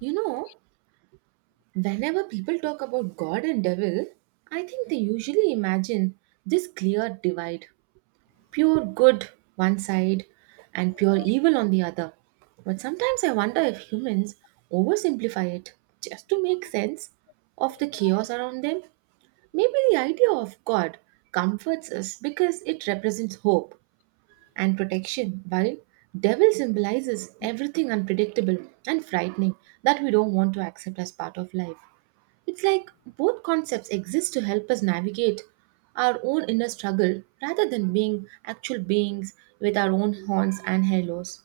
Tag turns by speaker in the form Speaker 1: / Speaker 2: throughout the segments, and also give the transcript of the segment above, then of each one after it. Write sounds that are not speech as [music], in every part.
Speaker 1: You know, whenever people talk about God and devil, I think they usually imagine this clear divide pure good one side and pure evil on the other. But sometimes I wonder if humans oversimplify it just to make sense of the chaos around them. Maybe the idea of God comforts us because it represents hope and protection, while devil symbolizes everything unpredictable and frightening that we don't want to accept as part of life. It's like both concepts exist to help us navigate our own inner struggle rather than being actual beings with our own horns and halos.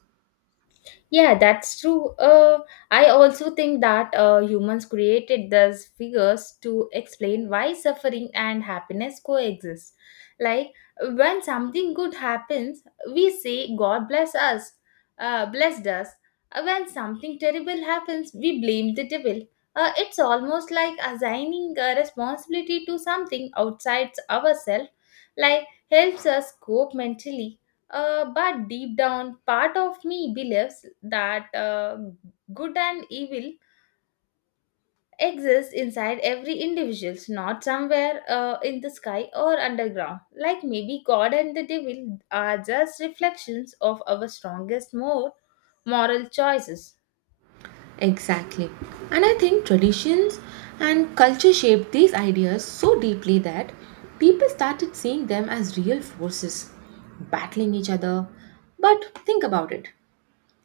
Speaker 2: Yeah, that's true. I also think that humans created these figures to explain why suffering and happiness coexist. Like when something good happens, we say God bless blessed us. When something terrible happens, we blame the devil. It's almost like assigning a responsibility to something outside ourselves, like helps us cope mentally, but deep down, part of me believes that good and evil exists inside every individual, not somewhere in the sky or underground. Like maybe God and the devil are just reflections of our strongest, more moral choices.
Speaker 1: Exactly. And I think traditions and culture shaped these ideas so deeply that people started seeing them as real forces, battling each other. But think about it.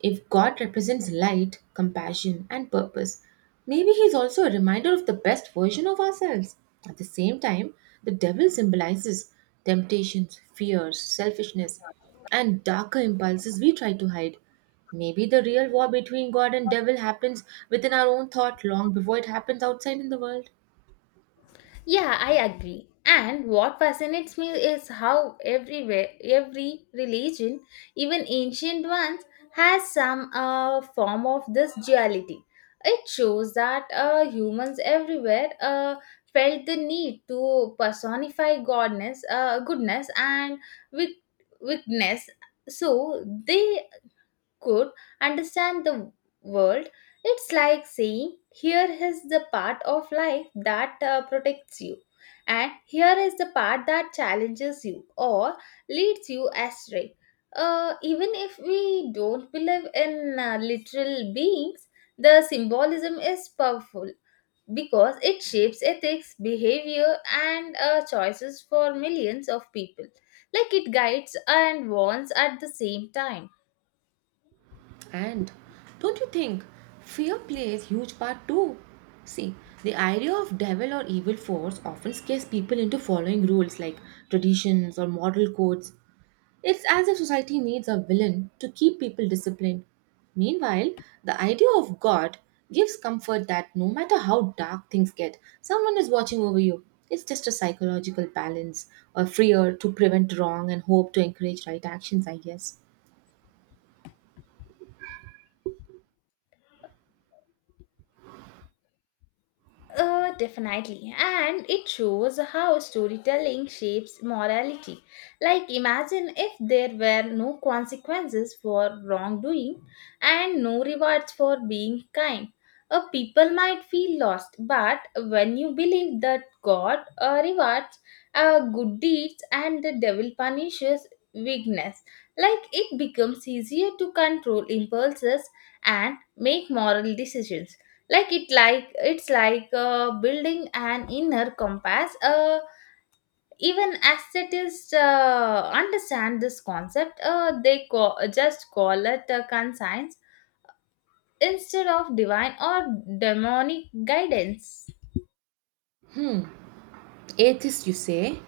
Speaker 1: If God represents light, compassion, and purpose, maybe he is also a reminder of the best version of ourselves. At the same time, the devil symbolizes temptations, fears, selfishness, and darker impulses we try to hide. Maybe the real war between God and devil happens within our own thought long before it happens outside in the world.
Speaker 2: Yeah, I agree. And what fascinates me is how everywhere, every religion, even ancient ones, has some form of this duality. It shows that humans everywhere felt the need to personify goodness, and weak- weakness. So they could understand the world. It's like saying, here is the part of life that protects you, and here is the part that challenges you or leads you astray. Even if we don't believe in literal beings, the symbolism is powerful because it shapes ethics, behavior, and choices for millions of people. Like it guides and warns at the same time.
Speaker 1: And don't you think fear plays huge part too? See, the idea of devil or evil force often scares people into following rules like traditions or moral codes. It's as if society needs a villain to keep people disciplined. Meanwhile, the idea of God gives comfort that no matter how dark things get, someone is watching over you. It's just a psychological balance, or fear to prevent wrong and hope to encourage right actions, I guess.
Speaker 2: Definitely. And it shows how storytelling shapes morality. Like, imagine if there were no consequences for wrongdoing and no rewards for being kind. People might feel lost, but when you believe that God rewards good deeds and the devil punishes weakness, like it becomes easier to control impulses and make moral decisions, like it's like building an inner compass, even aesthetists understand this concept, just call it a conscience instead of divine or demonic guidance.
Speaker 1: Atheists, you say.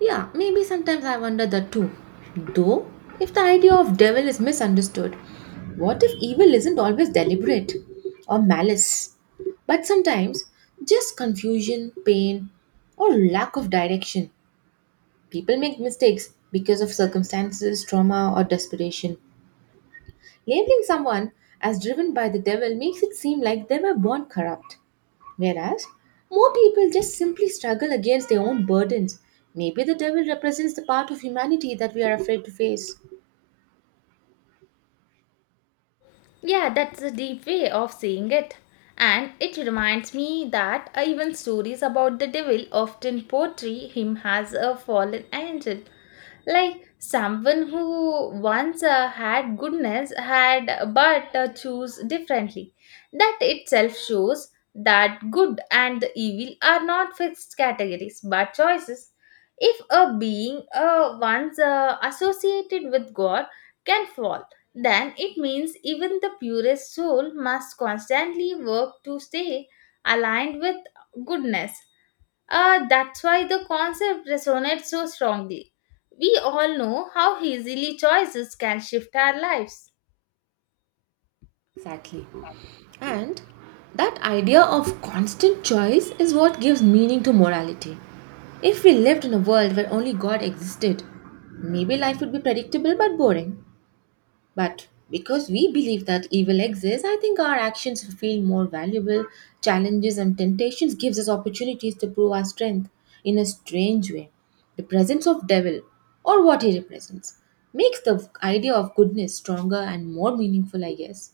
Speaker 1: Yeah, maybe sometimes I wonder that too. Though, if the idea of devil is misunderstood, what if evil isn't always deliberate or malice, but sometimes just confusion, pain, or lack of direction? People make mistakes because of circumstances, trauma, or desperation. Labeling someone as driven by the devil makes it seem like they were born corrupt. Whereas more people just simply struggle against their own burdens. Maybe the devil represents the part of humanity that we are afraid to face.
Speaker 2: Yeah, that's a deep way of seeing it, and it reminds me that even stories about the devil often portray him as a fallen angel, like someone who once had goodness had but choose differently. That itself shows that good and the evil are not fixed categories but choices. If a being, once associated with god can fall, then it means even the purest soul must constantly work to stay aligned with goodness. That's why the concept resonates so strongly. We all know how easily choices can shift our lives.
Speaker 1: Exactly. And that idea of constant choice is what gives meaning to morality. If we lived in a world where only God existed, maybe life would be predictable but boring. But because we believe that evil exists, I think our actions feel more valuable. Challenges and temptations gives us opportunities to prove our strength in a strange way. The presence of devil or what he represents makes the idea of goodness stronger and more meaningful, I guess.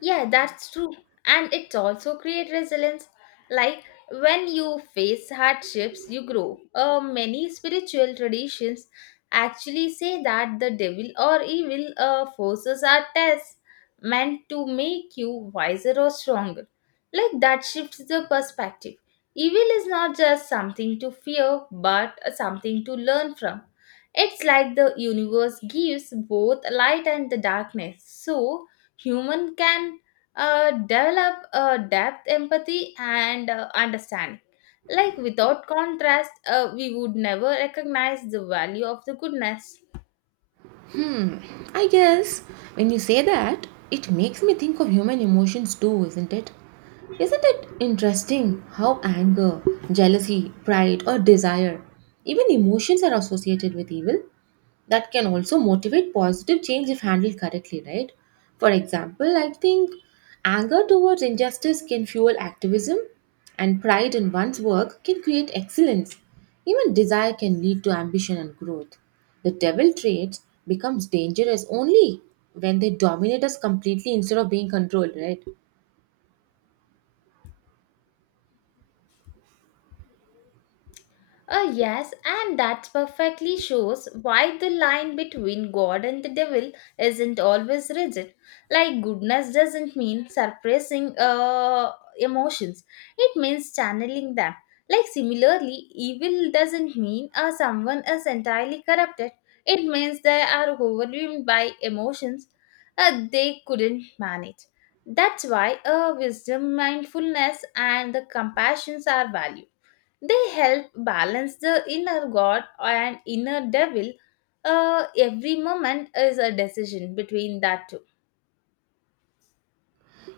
Speaker 2: Yeah, that's true. And it also creates resilience. Like when you face hardships, you grow. Many spiritual traditions actually say that the devil or evil forces are tests meant to make you wiser or stronger. Like that shifts the perspective. Evil is not just something to fear, but something to learn from. It's like the universe gives both light and the darkness. So, human can develop depth empathy and understanding. Like without contrast, we would never recognize the value of the goodness.
Speaker 1: Hmm, I guess when you say that, it makes me think of human emotions too, isn't it? Isn't it interesting how anger, jealousy, pride, or desire, even emotions are associated with evil? That can also motivate positive change if handled correctly, right? For example, I think anger towards injustice can fuel activism, and pride in one's work can create excellence. Even desire can lead to ambition and growth. The devil traits becomes dangerous only when they dominate us completely instead of being controlled, right?
Speaker 2: Yes, and that perfectly shows why the line between God and the devil isn't always rigid. Like, goodness doesn't mean suppressing emotions, it means channeling them. Like, similarly, evil doesn't mean someone is entirely corrupted, it means they are overwhelmed by emotions they couldn't manage. That's why wisdom, mindfulness, and the compassions are valued. They help balance the inner God and inner devil. Every moment is a decision between that two.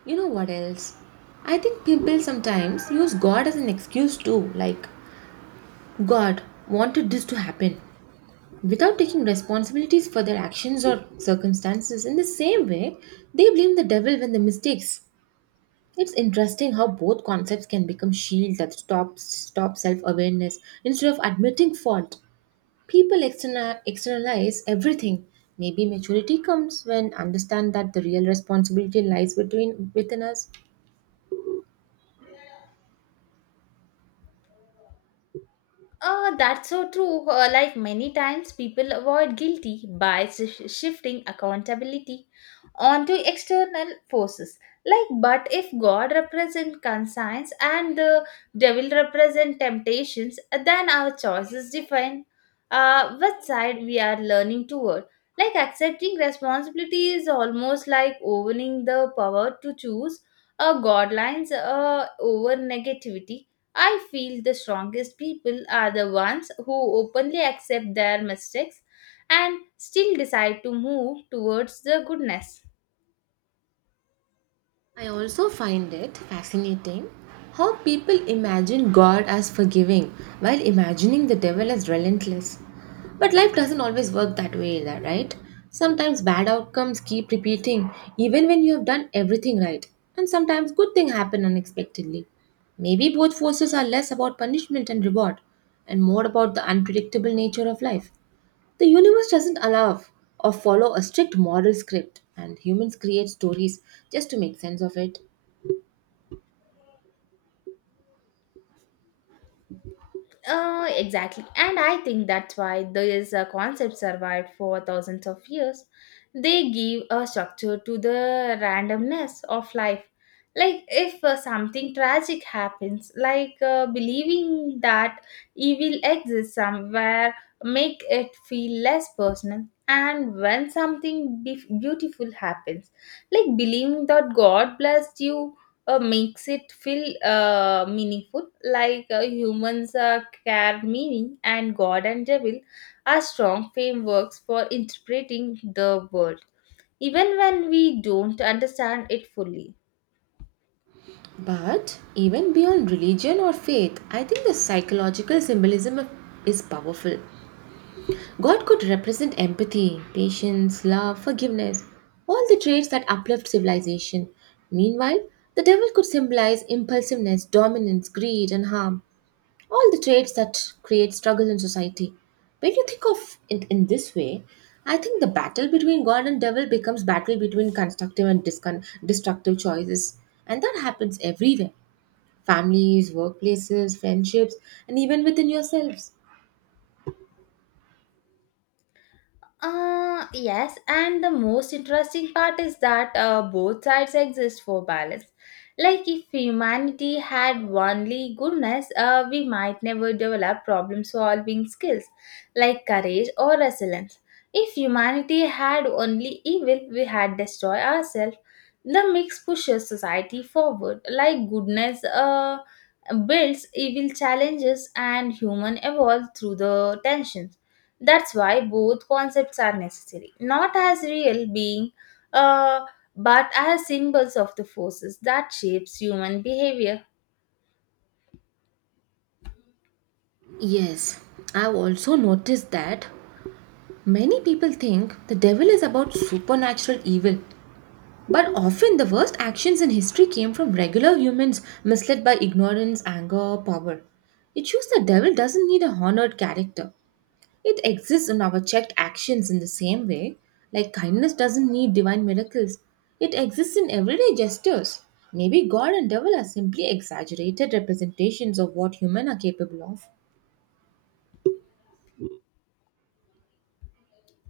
Speaker 1: You know what else? I think people sometimes use God as an excuse too, like God wanted this to happen without taking responsibilities for their actions or circumstances. In the same way, they blame the devil when they mistakes. It's interesting how both concepts can become shields that stop self awareness instead of admitting fault. People externalize everything. Maybe maturity comes when understand that the real responsibility lies between within us.
Speaker 2: That's so true. Like many times, people avoid guilty by shifting accountability onto external forces. Like, but if God represents conscience and the devil represents temptations, then our choices define which side we are learning toward. Like, accepting responsibility is almost like owning the power to choose God lines over negativity. I feel the strongest people are the ones who openly accept their mistakes and still decide to move towards the goodness.
Speaker 1: I also find it fascinating how people imagine God as forgiving while imagining the devil as relentless. But life doesn't always work that way, either, right? Sometimes bad outcomes keep repeating even when you have done everything right, and sometimes good things happen unexpectedly. Maybe both forces are less about punishment and reward and more about the unpredictable nature of life. The universe doesn't allow or follow a strict moral script, and humans create stories just to make sense of it.
Speaker 2: Exactly. And I think that's why these concepts survived for thousands of years. They give a structure to the randomness of life. Like, if something tragic happens, like believing that evil exists somewhere, make it feel less personal. And when something beautiful happens, like believing that God blessed you makes it feel meaningful, like humans care meaning, and god and devil are strong frameworks for interpreting the world even when we don't understand it fully.
Speaker 1: But even beyond religion or faith, I think the psychological symbolism is powerful. God could represent empathy, patience, love, forgiveness, all the traits that uplift civilization. Meanwhile, the devil could symbolize impulsiveness, dominance, greed, and harm, all the traits that create struggle in society. When you think of it in this way, I think the battle between God and devil becomes battle between constructive and destructive choices, and that happens everywhere: families, workplaces, friendships, and even within yourselves.
Speaker 2: Yes, and the most interesting part is that both sides exist for balance. Like, if humanity had only goodness, we might never develop problem solving skills like courage or resilience. If humanity had only evil, we had destroyed ourselves. The mix pushes society forward. Like, goodness builds, evil challenges, and human evolve through the tensions. That's why both concepts are necessary, not as real being, uh, but as symbols of the forces that shapes human behavior.
Speaker 1: Yes, I've also noticed that many people think the devil is about supernatural evil, but often the worst actions in history came from regular humans misled by ignorance, anger, or power. It shows the devil doesn't need a honored character. It exists in our checked actions in the same way. Like kindness doesn't need divine miracles. It exists in everyday gestures. Maybe God and devil are simply exaggerated representations of what human are capable of.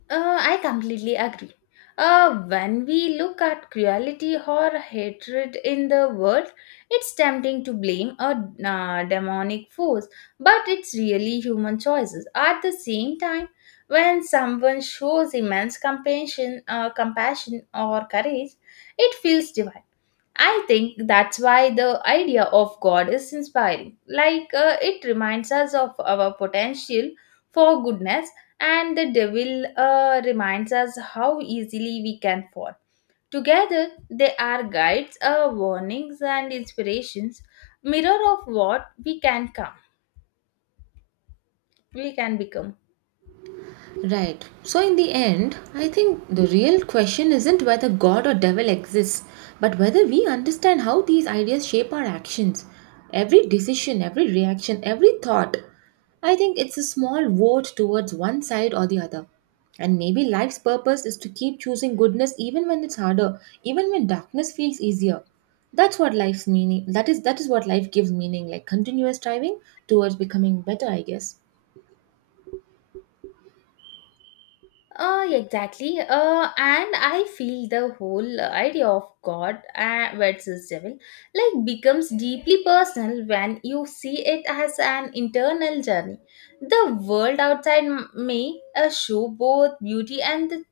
Speaker 2: I completely agree. When we look at cruelty or hatred in the world, it's tempting to blame a demonic force, but it's really human choices. At the same time, when someone shows immense compassion or courage, it feels divine. I think that's why the idea of God is inspiring. Like it reminds us of our potential for goodness, and the devil reminds us how easily we can fall. Together, they are guides, warnings, and inspirations, mirror of what we can become.
Speaker 1: Right. So, in the end, I think the real question isn't whether God or devil exists, but whether we understand how these ideas shape our actions. Every decision, every reaction, every thought. I think it's a small vote towards one side or the other. And maybe life's purpose is to keep choosing goodness even when it's harder, even when darkness feels easier. That's what life's meaning. That is what life gives meaning, like continuous striving towards becoming better, I guess.
Speaker 2: Exactly. And I feel the whole idea of God versus devil like becomes deeply personal when you see it as an internal journey. The world outside may show both beauty and the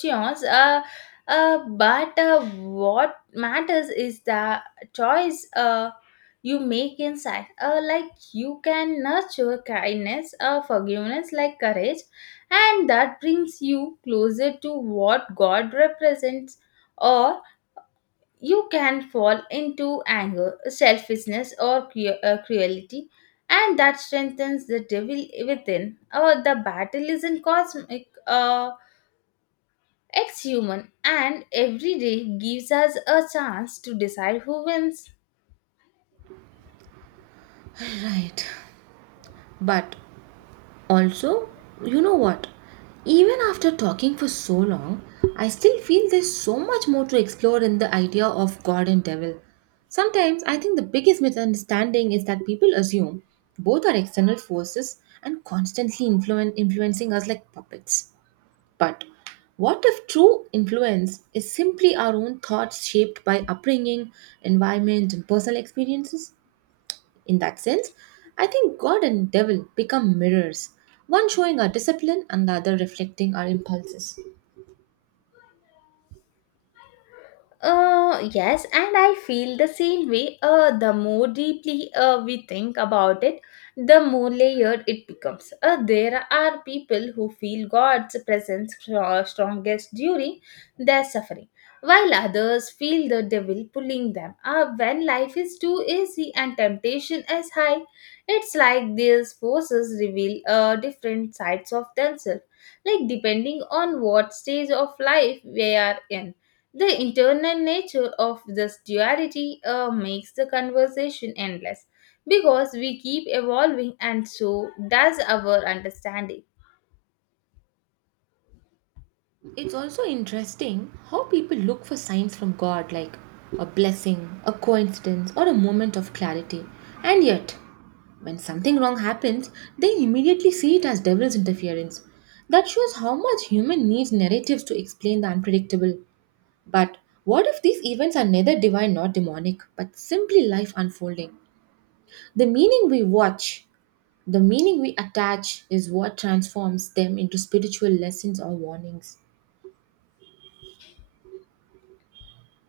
Speaker 2: chaos. But what matters is the choice you make inside. Like you can nurture kindness, forgiveness, like courage, and that brings you closer to what God represents, or you can fall into anger, selfishness, or cruelty, and that strengthens the devil within. Or the battle isn't cosmic, it's human, and every day gives us a chance to decide who wins.
Speaker 1: Right. But also, you know what? Even after talking for so long, I still feel there's so much more to explore in the idea of God and devil. Sometimes I think the biggest misunderstanding is that people assume both are external forces and constantly influencing us like puppets. But what if true influence is simply our own thoughts shaped by upbringing, environment, and personal experiences? In that sense, I think God and devil become mirrors, one showing our discipline and the other reflecting our impulses.
Speaker 2: Yes, and I feel the same way. The more deeply we think about it, the more layered it becomes. There are people who feel God's presence strongest during their suffering, while others feel the devil pulling them. When life is too easy and temptation is high, it's like these forces reveal different sides of themselves, like depending on what stage of life we are in. The internal nature of this duality makes the conversation endless because we keep evolving and so does our understanding.
Speaker 1: It's also interesting how people look for signs from God, like a blessing, a coincidence, or a moment of clarity. And yet, when something wrong happens, they immediately see it as devil's interference. That shows how much human needs narratives to explain the unpredictable. But what if these events are neither divine nor demonic, but simply life unfolding? The meaning we watch, the meaning we attach, is what transforms them into spiritual lessons or warnings.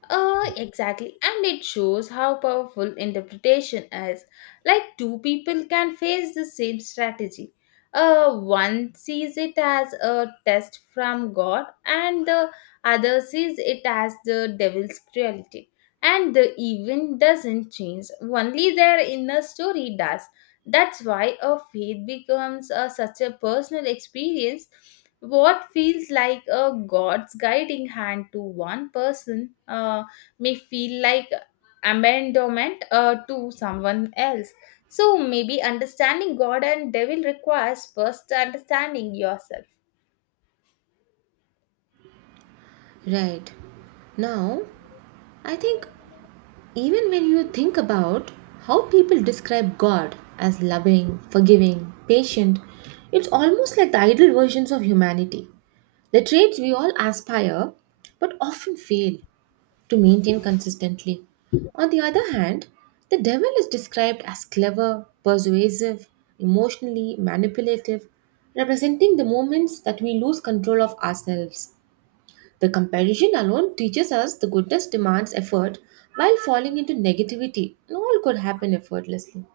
Speaker 2: Exactly, and it shows how powerful interpretation is. Like two people can face the same strategy. One sees it as a test from God, and the other sees it as the devil's cruelty. And the event doesn't change, only their inner story does. That's why a faith becomes a, such a personal experience. What feels like a God's guiding hand to one person may feel like abandonment to someone else. So maybe understanding God and devil requires first understanding yourself.
Speaker 1: Right. Now, I think even when you think about how people describe God as loving, forgiving, patient, it's almost like the ideal versions of humanity. The traits we all aspire but often fail to maintain consistently. On the other hand, the devil is described as clever, persuasive, emotionally manipulative, representing the moments that we lose control of ourselves. The comparison alone teaches us the goodness demands effort while falling into negativity and all could happen effortlessly.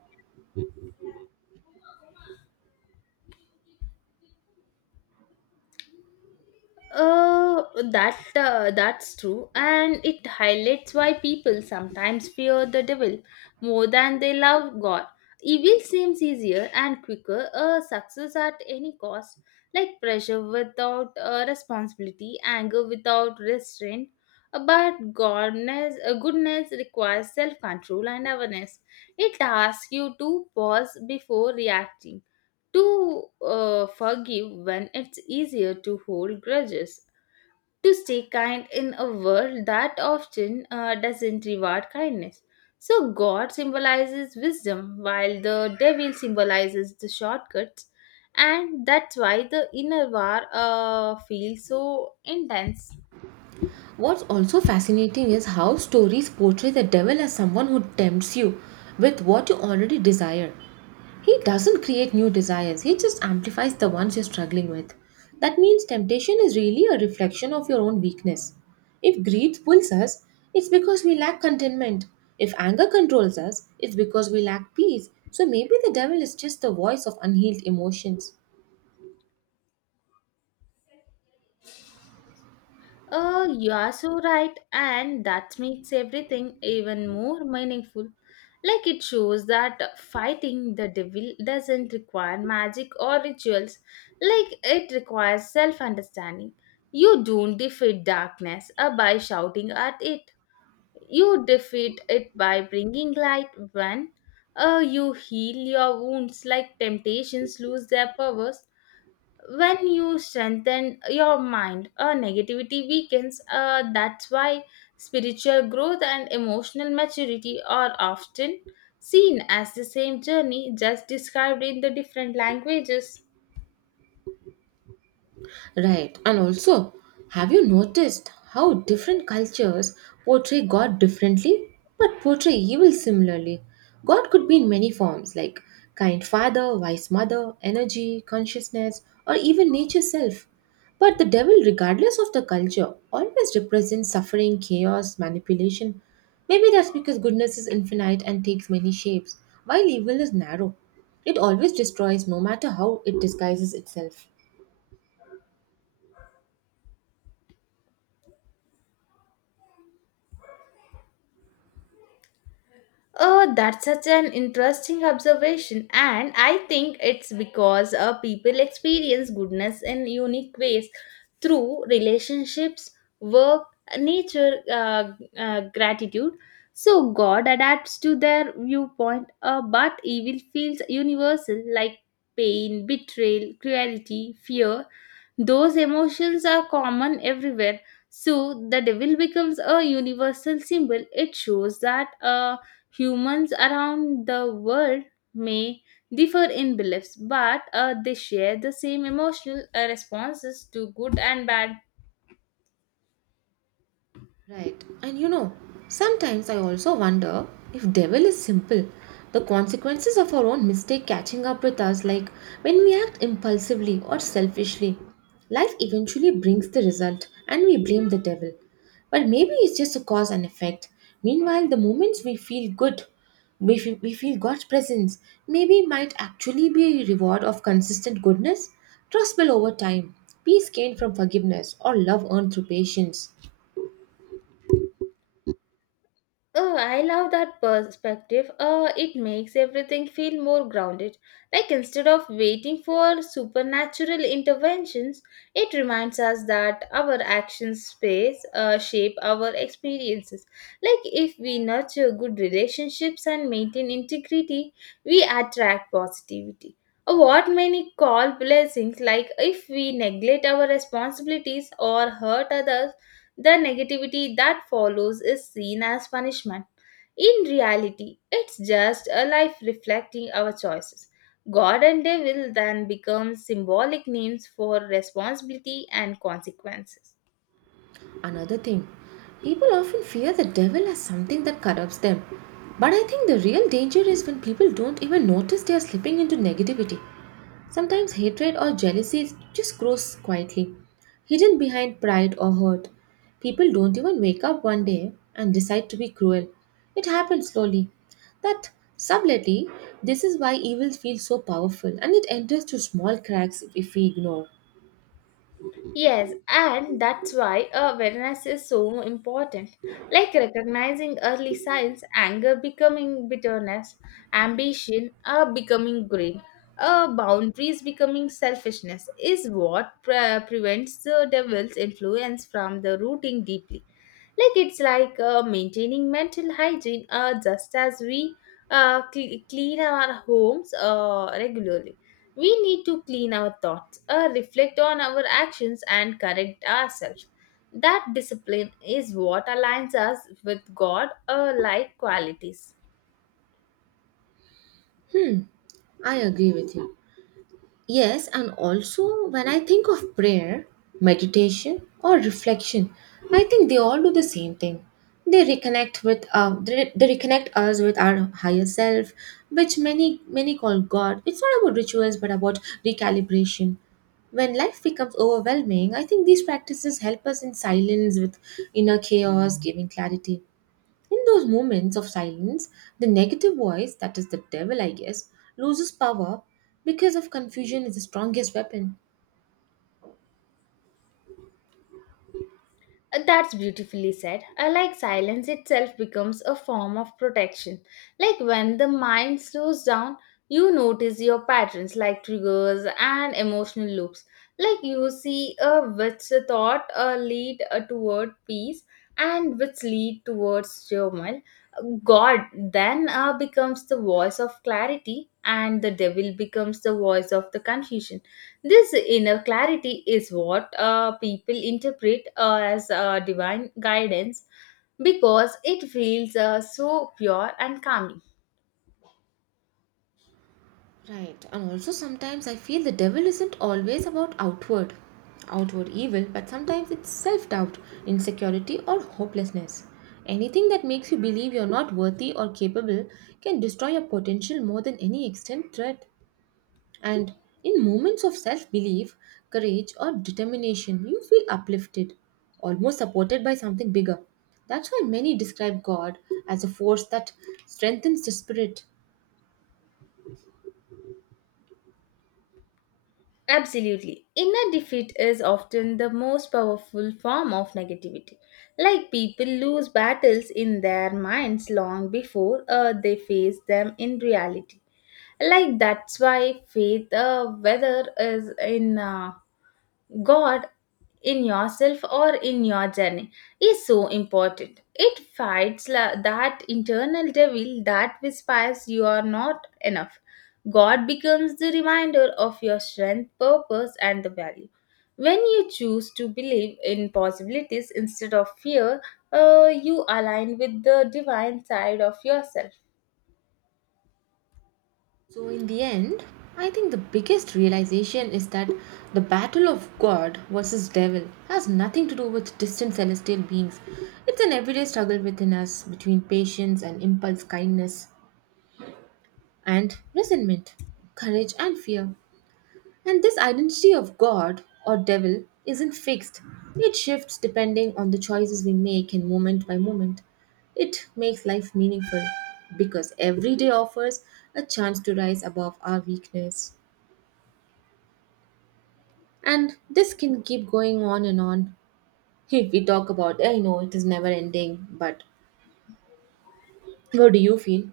Speaker 2: Uh, that that's true, and it highlights why people sometimes fear the devil more than they love God. Evil seems easier and quicker. Success at any cost, like pressure without responsibility, anger without restraint. But goodness requires self-control and awareness. It asks you to pause before reacting to forgive when it's easier to hold grudges, to stay kind in a world that often doesn't reward kindness. So, God symbolizes wisdom while the devil symbolizes the shortcuts, and that's why the inner war feels so intense.
Speaker 1: What's also fascinating is how stories portray the devil as someone who tempts you with what you already desire. He doesn't create new desires, he just amplifies the ones you're struggling with. That means temptation is really a reflection of your own weakness. If greed pulls us, it's because we lack contentment. If anger controls us, it's because we lack peace. So maybe the devil is just the voice of unhealed emotions.
Speaker 2: Oh, you are so right, and that makes everything even more meaningful. Like it shows that fighting the devil doesn't require magic or rituals, like it requires self understanding. You don't defeat darkness by shouting at it, you defeat it by bringing light. When you heal your wounds, like temptations lose their powers when you strengthen your mind, negativity weakens. That's why spiritual growth and emotional maturity are often seen as the same journey, just described in the different languages.
Speaker 1: Right. And also, have you noticed how different cultures portray God differently but portray evil similarly? God could be in many forms like kind father, wise mother, energy, consciousness, or even nature self. But the devil, regardless of the culture, always represents suffering, chaos, manipulation. Maybe that's because goodness is infinite and takes many shapes, while evil is narrow. It always destroys no matter how it disguises itself.
Speaker 2: Oh, that's such an interesting observation, and I think it's because people experience goodness in unique ways through relationships, work, nature, gratitude. So, God adapts to their viewpoint, but evil feels universal like pain, betrayal, cruelty, fear. Those emotions are common everywhere. So, the devil becomes a universal symbol. It shows that. Humans around the world may differ in beliefs, but they share the same emotional responses to good and bad.
Speaker 1: Right. And you know, sometimes I also wonder if devil is simple. The consequences of our own mistake catching up with us, like when we act impulsively or selfishly, life eventually brings the result and we blame the devil. But maybe it's just a cause and effect. Meanwhile, the moments we feel good, we feel God's presence, maybe might actually be a reward of consistent goodness, trust built over time, peace gained from forgiveness, or love earned through patience.
Speaker 2: Oh, I love that perspective. It makes everything feel more grounded. Like instead of waiting for supernatural interventions, it reminds us that our actions space shape our experiences. Like if we nurture good relationships and maintain integrity, we attract positivity. What many call blessings, like if we neglect our responsibilities or hurt others, the negativity that follows is seen as punishment. In reality, it's just a life reflecting our choices. God and devil then become symbolic names for responsibility and consequences.
Speaker 1: Another thing, people often fear the devil as something that corrupts them. But I think the real danger is when people don't even notice they are slipping into negativity. Sometimes hatred or jealousy just grows quietly, hidden behind pride or hurt. People don't even wake up one day and decide to be cruel. It happens slowly. That Subtly, this is why evil feels so powerful and it enters through small cracks if we ignore.
Speaker 2: Yes, and that's why awareness is so important. Like recognizing early signs, anger becoming bitterness, ambition becoming greed, boundaries becoming selfishness is what prevents the devil's influence from the rooting deeply. Like it's like maintaining mental hygiene just as we clean our homes regularly. We need to clean our thoughts, reflect on our actions, and correct ourselves. That discipline is what aligns us with God, like qualities.
Speaker 1: Hmm, I agree with you. Yes, and also when I think of prayer, meditation, or reflection, I think they all do the same thing. They reconnect us with our higher self, which many call God. It's not about rituals, but about recalibration. When life becomes overwhelming, I think these practices help us in silence with inner chaos, giving clarity. In those moments of silence, the negative voice, that is the devil, I guess, loses power because of confusion is the strongest weapon.
Speaker 2: That's beautifully said. I like silence itself becomes a form of protection. Like when the mind slows down, you notice your patterns like triggers and emotional loops. Like you see which thought lead toward peace and which lead towards turmoil. God then becomes the voice of clarity and the devil becomes the voice of the confusion. This inner clarity is what people interpret as divine guidance because it feels so pure and calming.
Speaker 1: Right, and also sometimes I feel the devil isn't always about outward evil, but sometimes it's self-doubt, insecurity or hopelessness. Anything that makes you believe you're not worthy or capable can destroy your potential more than any extent threat. And in moments of self belief, courage, or determination, you feel uplifted, almost supported by something bigger. That's why many describe God as a force that strengthens the spirit.
Speaker 2: Absolutely. Inner defeat is often the most powerful form of negativity. Like people lose battles in their minds long before they face them in reality, like that's why faith, whether is in god, in yourself or in your journey, is so important. It fights that internal devil that whispers you are not enough. God becomes the reminder of your strength, purpose, and the value. When you choose to believe in possibilities instead of fear, you align with the divine side of yourself.
Speaker 1: So, in the end, I think the biggest realization is that the battle of God versus devil has nothing to do with distant celestial beings. It's an everyday struggle within us between patience and impulse, kindness and resentment, courage and fear. And this identity of God or devil isn't fixed, it shifts depending on the choices we make in moment by moment. It makes life meaningful because every day offers a chance to rise above our weakness. And this can keep going on and on. [laughs] If we talk about, I know it is never ending, but what do you feel?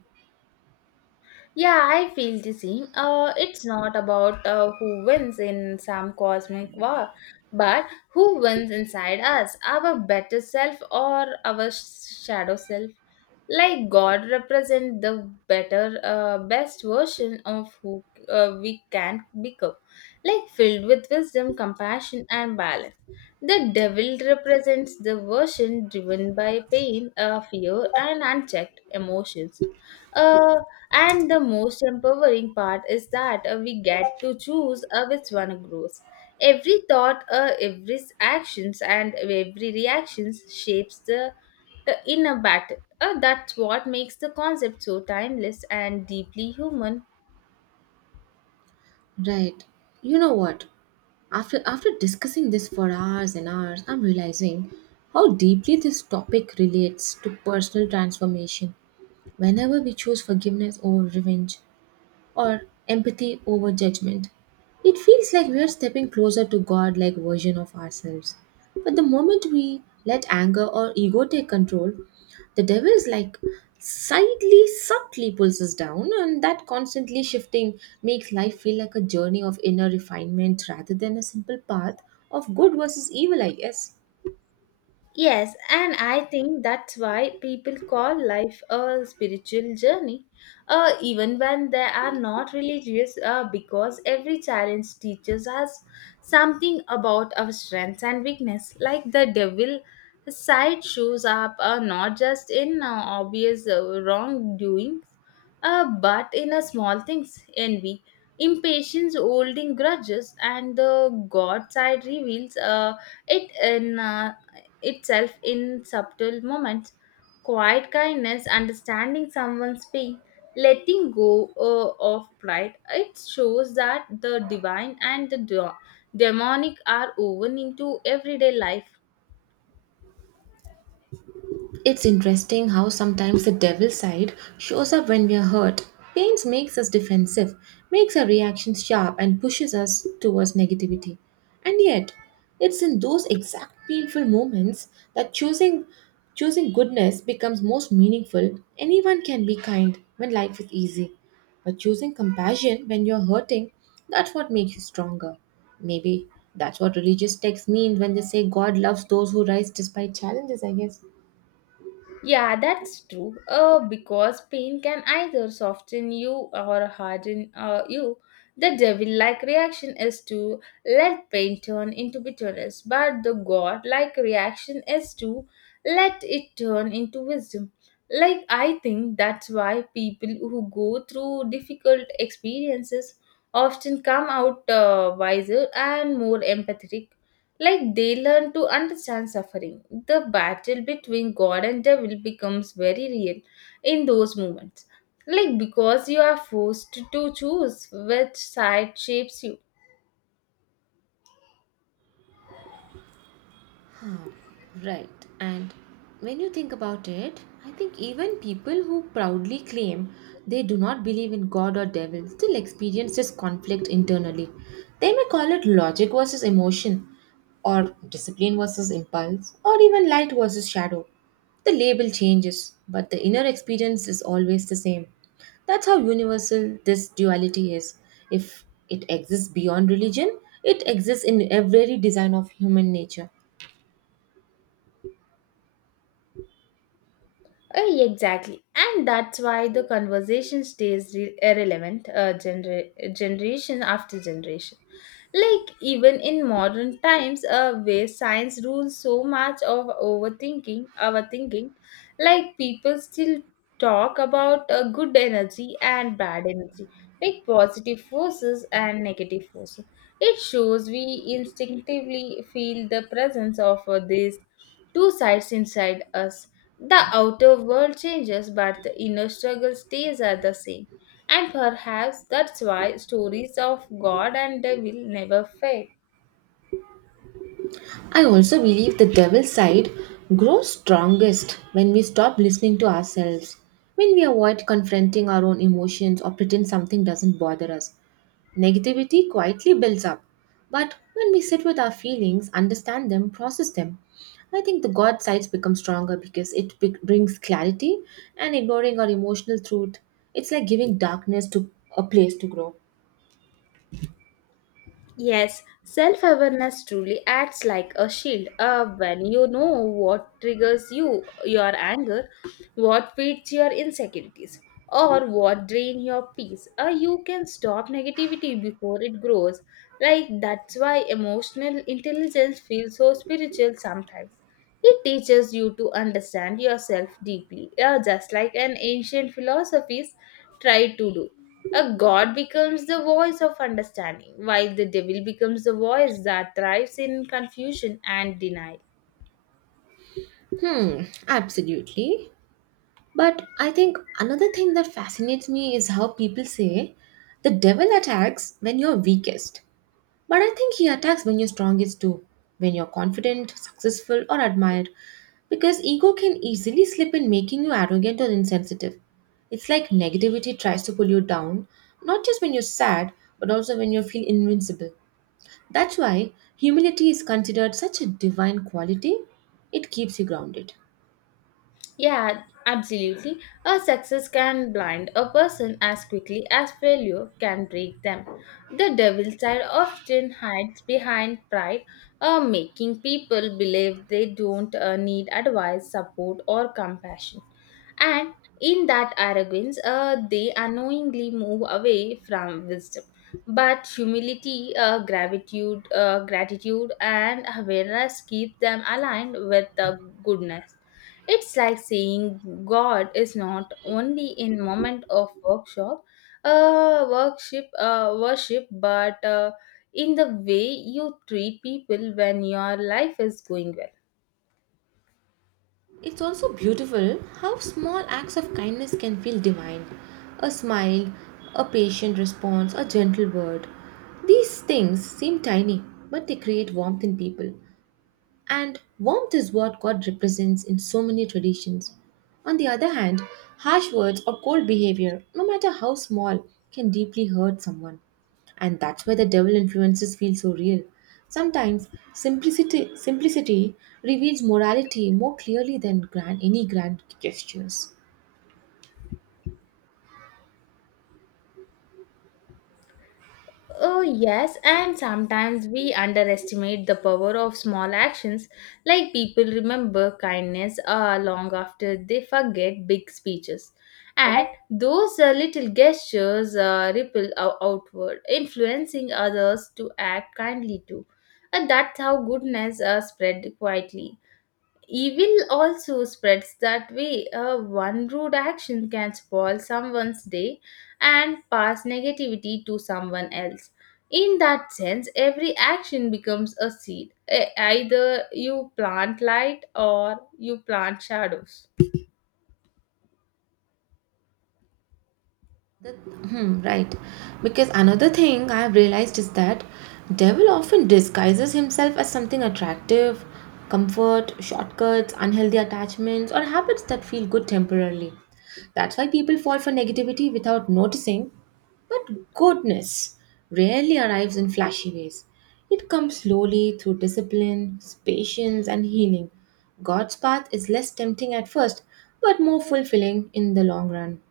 Speaker 2: Yeah, I feel the same. It's not about who wins in some cosmic war, but who wins inside us, our better self or our shadow self, like god represent the better best version of who we can become, like filled with wisdom compassion and balance. The devil represents the version driven by pain, fear and unchecked emotions, uh, and the most empowering part is that we get to choose which one grows. Every thought, every actions and every reactions shapes the inner battle, that's what makes the concept so timeless and deeply human.
Speaker 1: Right. You know what? After discussing this for hours and hours, I'm realizing how deeply this topic relates to personal transformation. Whenever we choose forgiveness over revenge, or empathy over judgment. It feels like we are stepping closer to God like version of ourselves. But the moment we let anger or ego take control, the devil is like slightly subtly pulls us down and that constantly shifting makes life feel like a journey of inner refinement rather than a simple path of good versus evil, I guess.
Speaker 2: Yes, and I think that's why people call life a spiritual journey, even when they are not religious, because every challenge teaches us something about our strengths and weakness. Like the devil side shows up not just in obvious wrongdoings, but in a small things envy, impatience, holding grudges, and the God side reveals. It in itself in subtle moments. Quiet kindness, understanding someone's pain, letting go of pride. It shows that the divine and the demonic are woven into everyday life.
Speaker 1: It's interesting how sometimes the devil side shows up when we are hurt. Pains makes us defensive, makes our reactions sharp, and pushes us towards negativity. And yet, it's in those exact painful moments that choosing goodness becomes most meaningful. Anyone can be kind when life is easy, but choosing compassion when you're hurting, that's what makes you stronger. Maybe that's what religious texts mean when they say God loves those who rise despite challenges, I guess.
Speaker 2: Yeah, that's true. Because pain can either soften you or harden you. The devil-like reaction is to let pain turn into bitterness, but the god-like reaction is to let it turn into wisdom. Like I think that's why people who go through difficult experiences often come out wiser and more empathetic, like they learn to understand suffering. The battle between God and devil becomes very real in those moments. Like because you are forced to choose which side shapes you.
Speaker 1: Right. And when you think about it, I think even people who proudly claim they do not believe in God or devil still experience this conflict internally. They may call it logic versus emotion, or discipline versus impulse, or even light versus shadow. The label changes, but the inner experience is always the same. That's how universal this duality is. If it exists beyond religion, it exists in every design of human nature.
Speaker 2: Exactly. And that's why the conversation stays irrelevant generation after generation. Like, even in modern times, where science rules so much of overthinking, our thinking, like, people still talk about good energy and bad energy, like positive forces and negative forces. It shows we instinctively feel the presence of these two sides inside us. The outer world changes, but the inner struggle stays at the same. And perhaps that's why stories of God and devil never fade.
Speaker 1: I also believe the devil's side grows strongest when we stop listening to ourselves, when we avoid confronting our own emotions or pretend something doesn't bother us. Negativity quietly builds up. But when we sit with our feelings, understand them, process them, I think the God sides become stronger because it brings clarity and ignoring our emotional truth. It's like giving darkness to a place to grow.
Speaker 2: Yes, self awareness truly acts like a shield. When you know what triggers you, your anger, what feeds your insecurities, or what drains your peace, you can stop negativity before it grows. Like, that's why emotional intelligence feels so spiritual sometimes. It teaches you to understand yourself deeply, yeah, just like an ancient philosophies tried to do. A god becomes the voice of understanding, while the devil becomes the voice that thrives in confusion and denial.
Speaker 1: Hmm, absolutely. But I think another thing that fascinates me is how people say the devil attacks when you're weakest. But I think he attacks when you're strongest too, when you're confident, successful, or admired. Because ego can easily slip in making you arrogant or insensitive. It's like negativity tries to pull you down, not just when you're sad, but also when you feel invincible. That's why humility is considered such a divine quality. It keeps you grounded.
Speaker 2: Yeah, absolutely. A success can blind a person as quickly as failure can break them. The devil side often hides behind pride, making people believe they don't need advice, support, or compassion. And in that arrogance, they unknowingly move away from wisdom. But humility, gratitude, and awareness keep them aligned with goodness. It's like saying God is not only in moment of worship, but in the way you treat people when your life is going well.
Speaker 1: It's also beautiful how small acts of kindness can feel divine. A smile, a patient response, a gentle word. These things seem tiny, but they create warmth in people. And warmth is what God represents in so many traditions. On the other hand, harsh words or cold behavior, no matter how small, can deeply hurt someone. And that's why the devil influences feel so real. Sometimes simplicity reveals morality more clearly than any grand gestures.
Speaker 2: Oh, yes, and sometimes we underestimate the power of small actions, like people remember kindness long after they forget big speeches. And those little gestures outward, influencing others to act kindly too. And that's how goodness spread quietly. Evil also spreads that way. One rude action can spoil someone's day and pass negativity to someone else. In that sense, every action becomes a seed. Either you plant light or you plant shadows.
Speaker 1: Right. Because another thing I've realized is that devil often disguises himself as something attractive, comfort, shortcuts, unhealthy attachments, or habits that feel good temporarily. That's why people fall for negativity without noticing. But goodness rarely arrives in flashy ways. It comes slowly through discipline, patience, and healing. God's path is less tempting at first, but more fulfilling in the long run.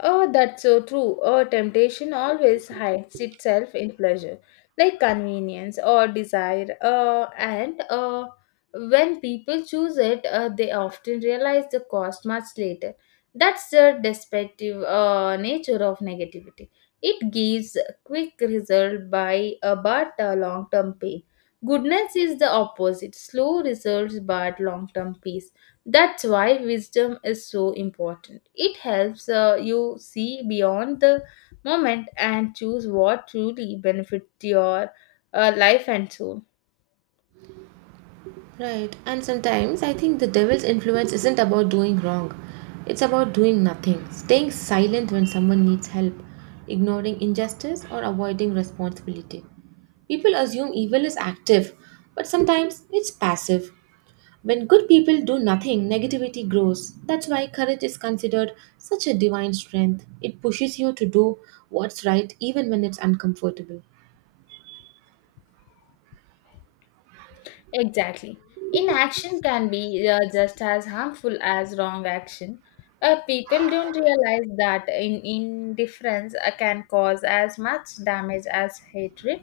Speaker 2: Oh, that's so true. Oh, temptation always hides itself in pleasure, like convenience or desire. And when people choose it, they often realize the cost much later. That's the destructive nature of negativity. It gives quick result by but long-term pain. Goodness is the opposite: slow results but long-term peace. That's why wisdom is so important. It helps you see beyond the moment and choose what truly benefits your life and soul.
Speaker 1: Right, and sometimes I think the devil's influence isn't about doing wrong, it's about doing nothing, staying silent when someone needs help, ignoring injustice, or avoiding responsibility. People assume evil is active, but sometimes it's passive. When good people do nothing, negativity grows. That's why courage is considered such a divine strength. It pushes you to do what's right even when it's uncomfortable.
Speaker 2: Exactly. Inaction can be just as harmful as wrong action. People don't realize that in indifference can cause as much damage as hatred.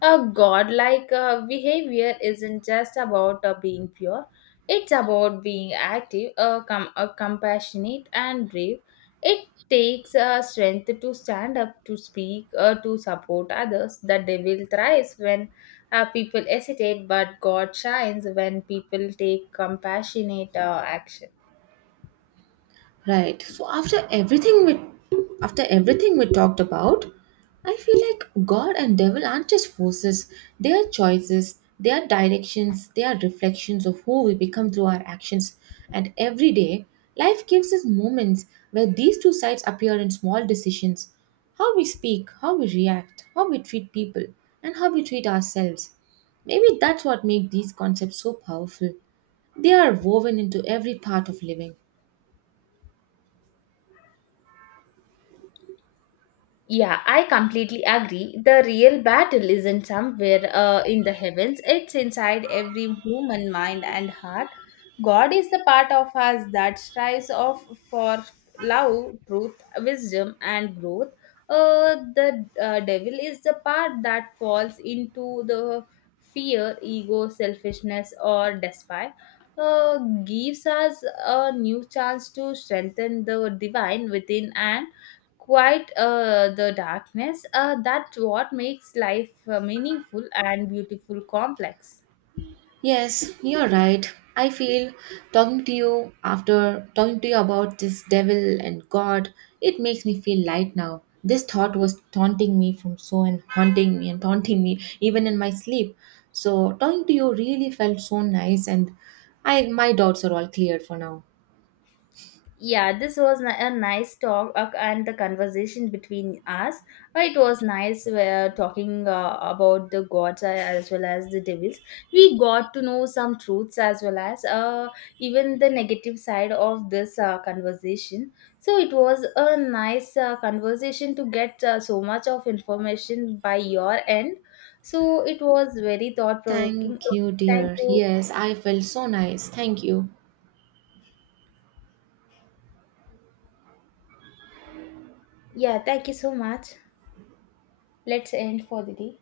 Speaker 2: A godlike behavior isn't just about being pure, it's about being active, compassionate, and brave. It takes strength to stand up, to speak, to support others. The devil thrives when people hesitate, but God shines when people take compassionate action.
Speaker 1: Right. So after everything we talked about, I feel like God and devil aren't just forces. They are choices, they are directions, they are reflections of who we become through our actions. And every day, life gives us moments where these two sides appear in small decisions. How we speak, how we react, how we treat people, and how we treat ourselves. Maybe that's what makes these concepts so powerful. They are woven into every part of living.
Speaker 2: Yeah, I completely agree. The real battle isn't somewhere in the heavens, it's inside every human mind and heart. God is the part of us that strives of for love, truth, wisdom, and growth. The devil is the part that falls into the fear, ego, selfishness, or despair. Uh, gives us a new chance to strengthen the divine within and quite the darkness, that's what makes life meaningful and beautiful complex.
Speaker 1: Yes, you're right. I feel talking to you after talking to you about this devil and God, it makes me feel light now. This thought was taunting me from so and haunting me and taunting me even in my sleep. So talking to you really felt so nice and I my doubts are all cleared for now.
Speaker 2: Yeah, this was a nice talk and the conversation between us. It was nice talking about the gods as well as the devils. We got to know some truths as well as even the negative side of this conversation. So it was a nice conversation to get so much of information by your end. So it was very thought provoking.
Speaker 1: Thank you,
Speaker 2: Thank
Speaker 1: dear.
Speaker 2: you.
Speaker 1: Yes, I felt so nice. Thank you.
Speaker 2: Yeah, thank you so much. Let's end for the day.